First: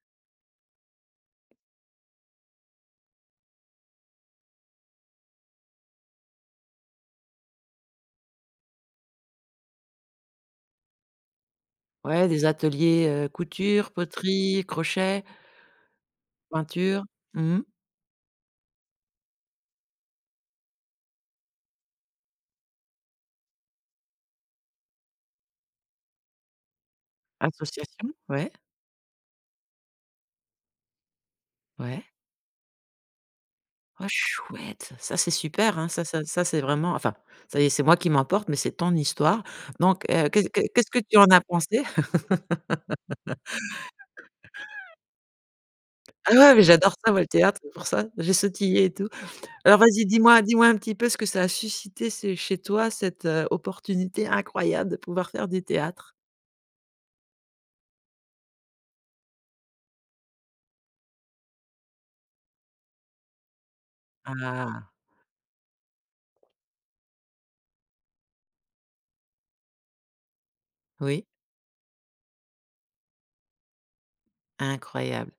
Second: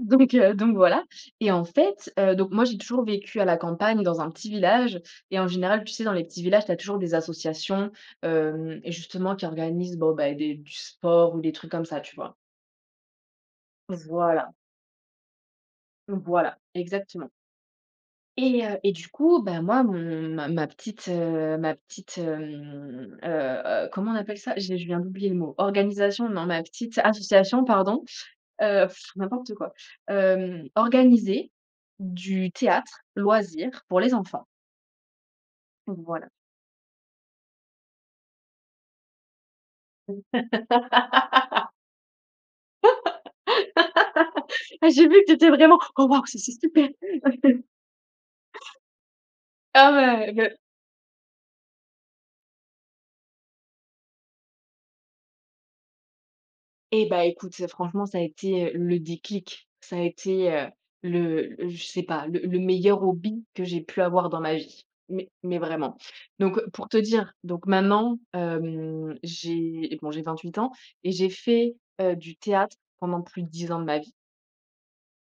Donc heu, donc voilà et en fait, heu, donc moi, j'ai toujours vécu à la campagne dans un petit village, et en général, tu sais, dans les petits villages, tu as toujours des associations, hem, justement qui organisent bon, ben, des du sport ou des trucs comme ça, tu Ouais, vois? des ateliers, heu, couture, Voilà. poterie, crochet Voilà peinture. exactement. Mmh. Et heu, et du coup, ben moi, mon ma ma petite, heu, ma petite, hem, heu heu, comment on appelle ça? J'ai je viens d'oublier le mot, organisation, non, ma petite association pardon, Association, ouais. heu, n'importe quoi, hem, organisait Ouais. du théâtre loisir pour Oh les enfants. chouette! Ça, c'est super, hein, ça ça Voilà. ça c'est vraiment, enfin, ça y est, c'est moi qui m'emporte, mais c'est ton histoire, donc heu, que que qu'est-ce que tu en as pensé? Ah j'ai vu que tu étais vraiment: «Oh waouh! Ah C'est c'est ouais, mais super! j'adore Ah c'est» ça moi le théâtre, c'est pour ça. J'ai sautillé et tout. Alors Ah vas-y, ouais dis-moi beh dis-moi un petit peu ce que ça a suscité ce chez toi cette, heu, opportunité incroyable de pouvoir faire du théâtre? Et bah écoute, c'est franchement, ça a été, heu, le déclic, ça a été, heu, le je sais pas, le le meilleur hobby que j'ai pu avoir dans ma vie, Ah. mais mais vraiment, donc pour te dire donc maintenant, hem, j'ai, bon j'ai 28 ans et Oui. j'ai fait, heu, du théâtre pendant plus de 10 ans de ma vie. Incroyable.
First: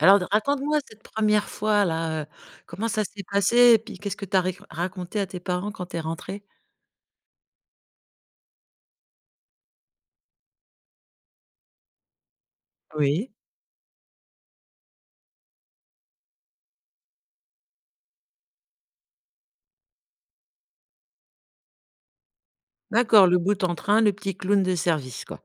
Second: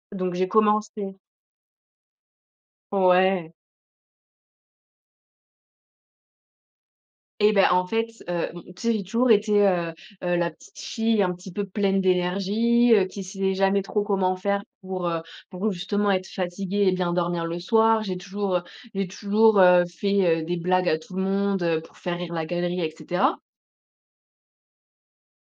Alors, Donc, j'ai raconte-moi cette commencé 1re fois-là, heu, comment ça s'est Ouais. passé? Et puis, qu'est-ce que tu as ri raconté à tes parents quand tu es rentrée? Et bah, en fait, heu, m tu sais, j'ai toujours été, heu heu, la petite fille un petit peu pleine d'énergie, heu, qui Oui. sait jamais trop comment faire pour, heu, pour justement être fatiguée et bien dormir le soir. J'ai toujours, heu, j'ai toujours, heu, fait, heu, des blagues à tout le monde, heu, pour faire rire la galerie et D'accord, le cetera. boute-en-train, le petit clown de service, quoi.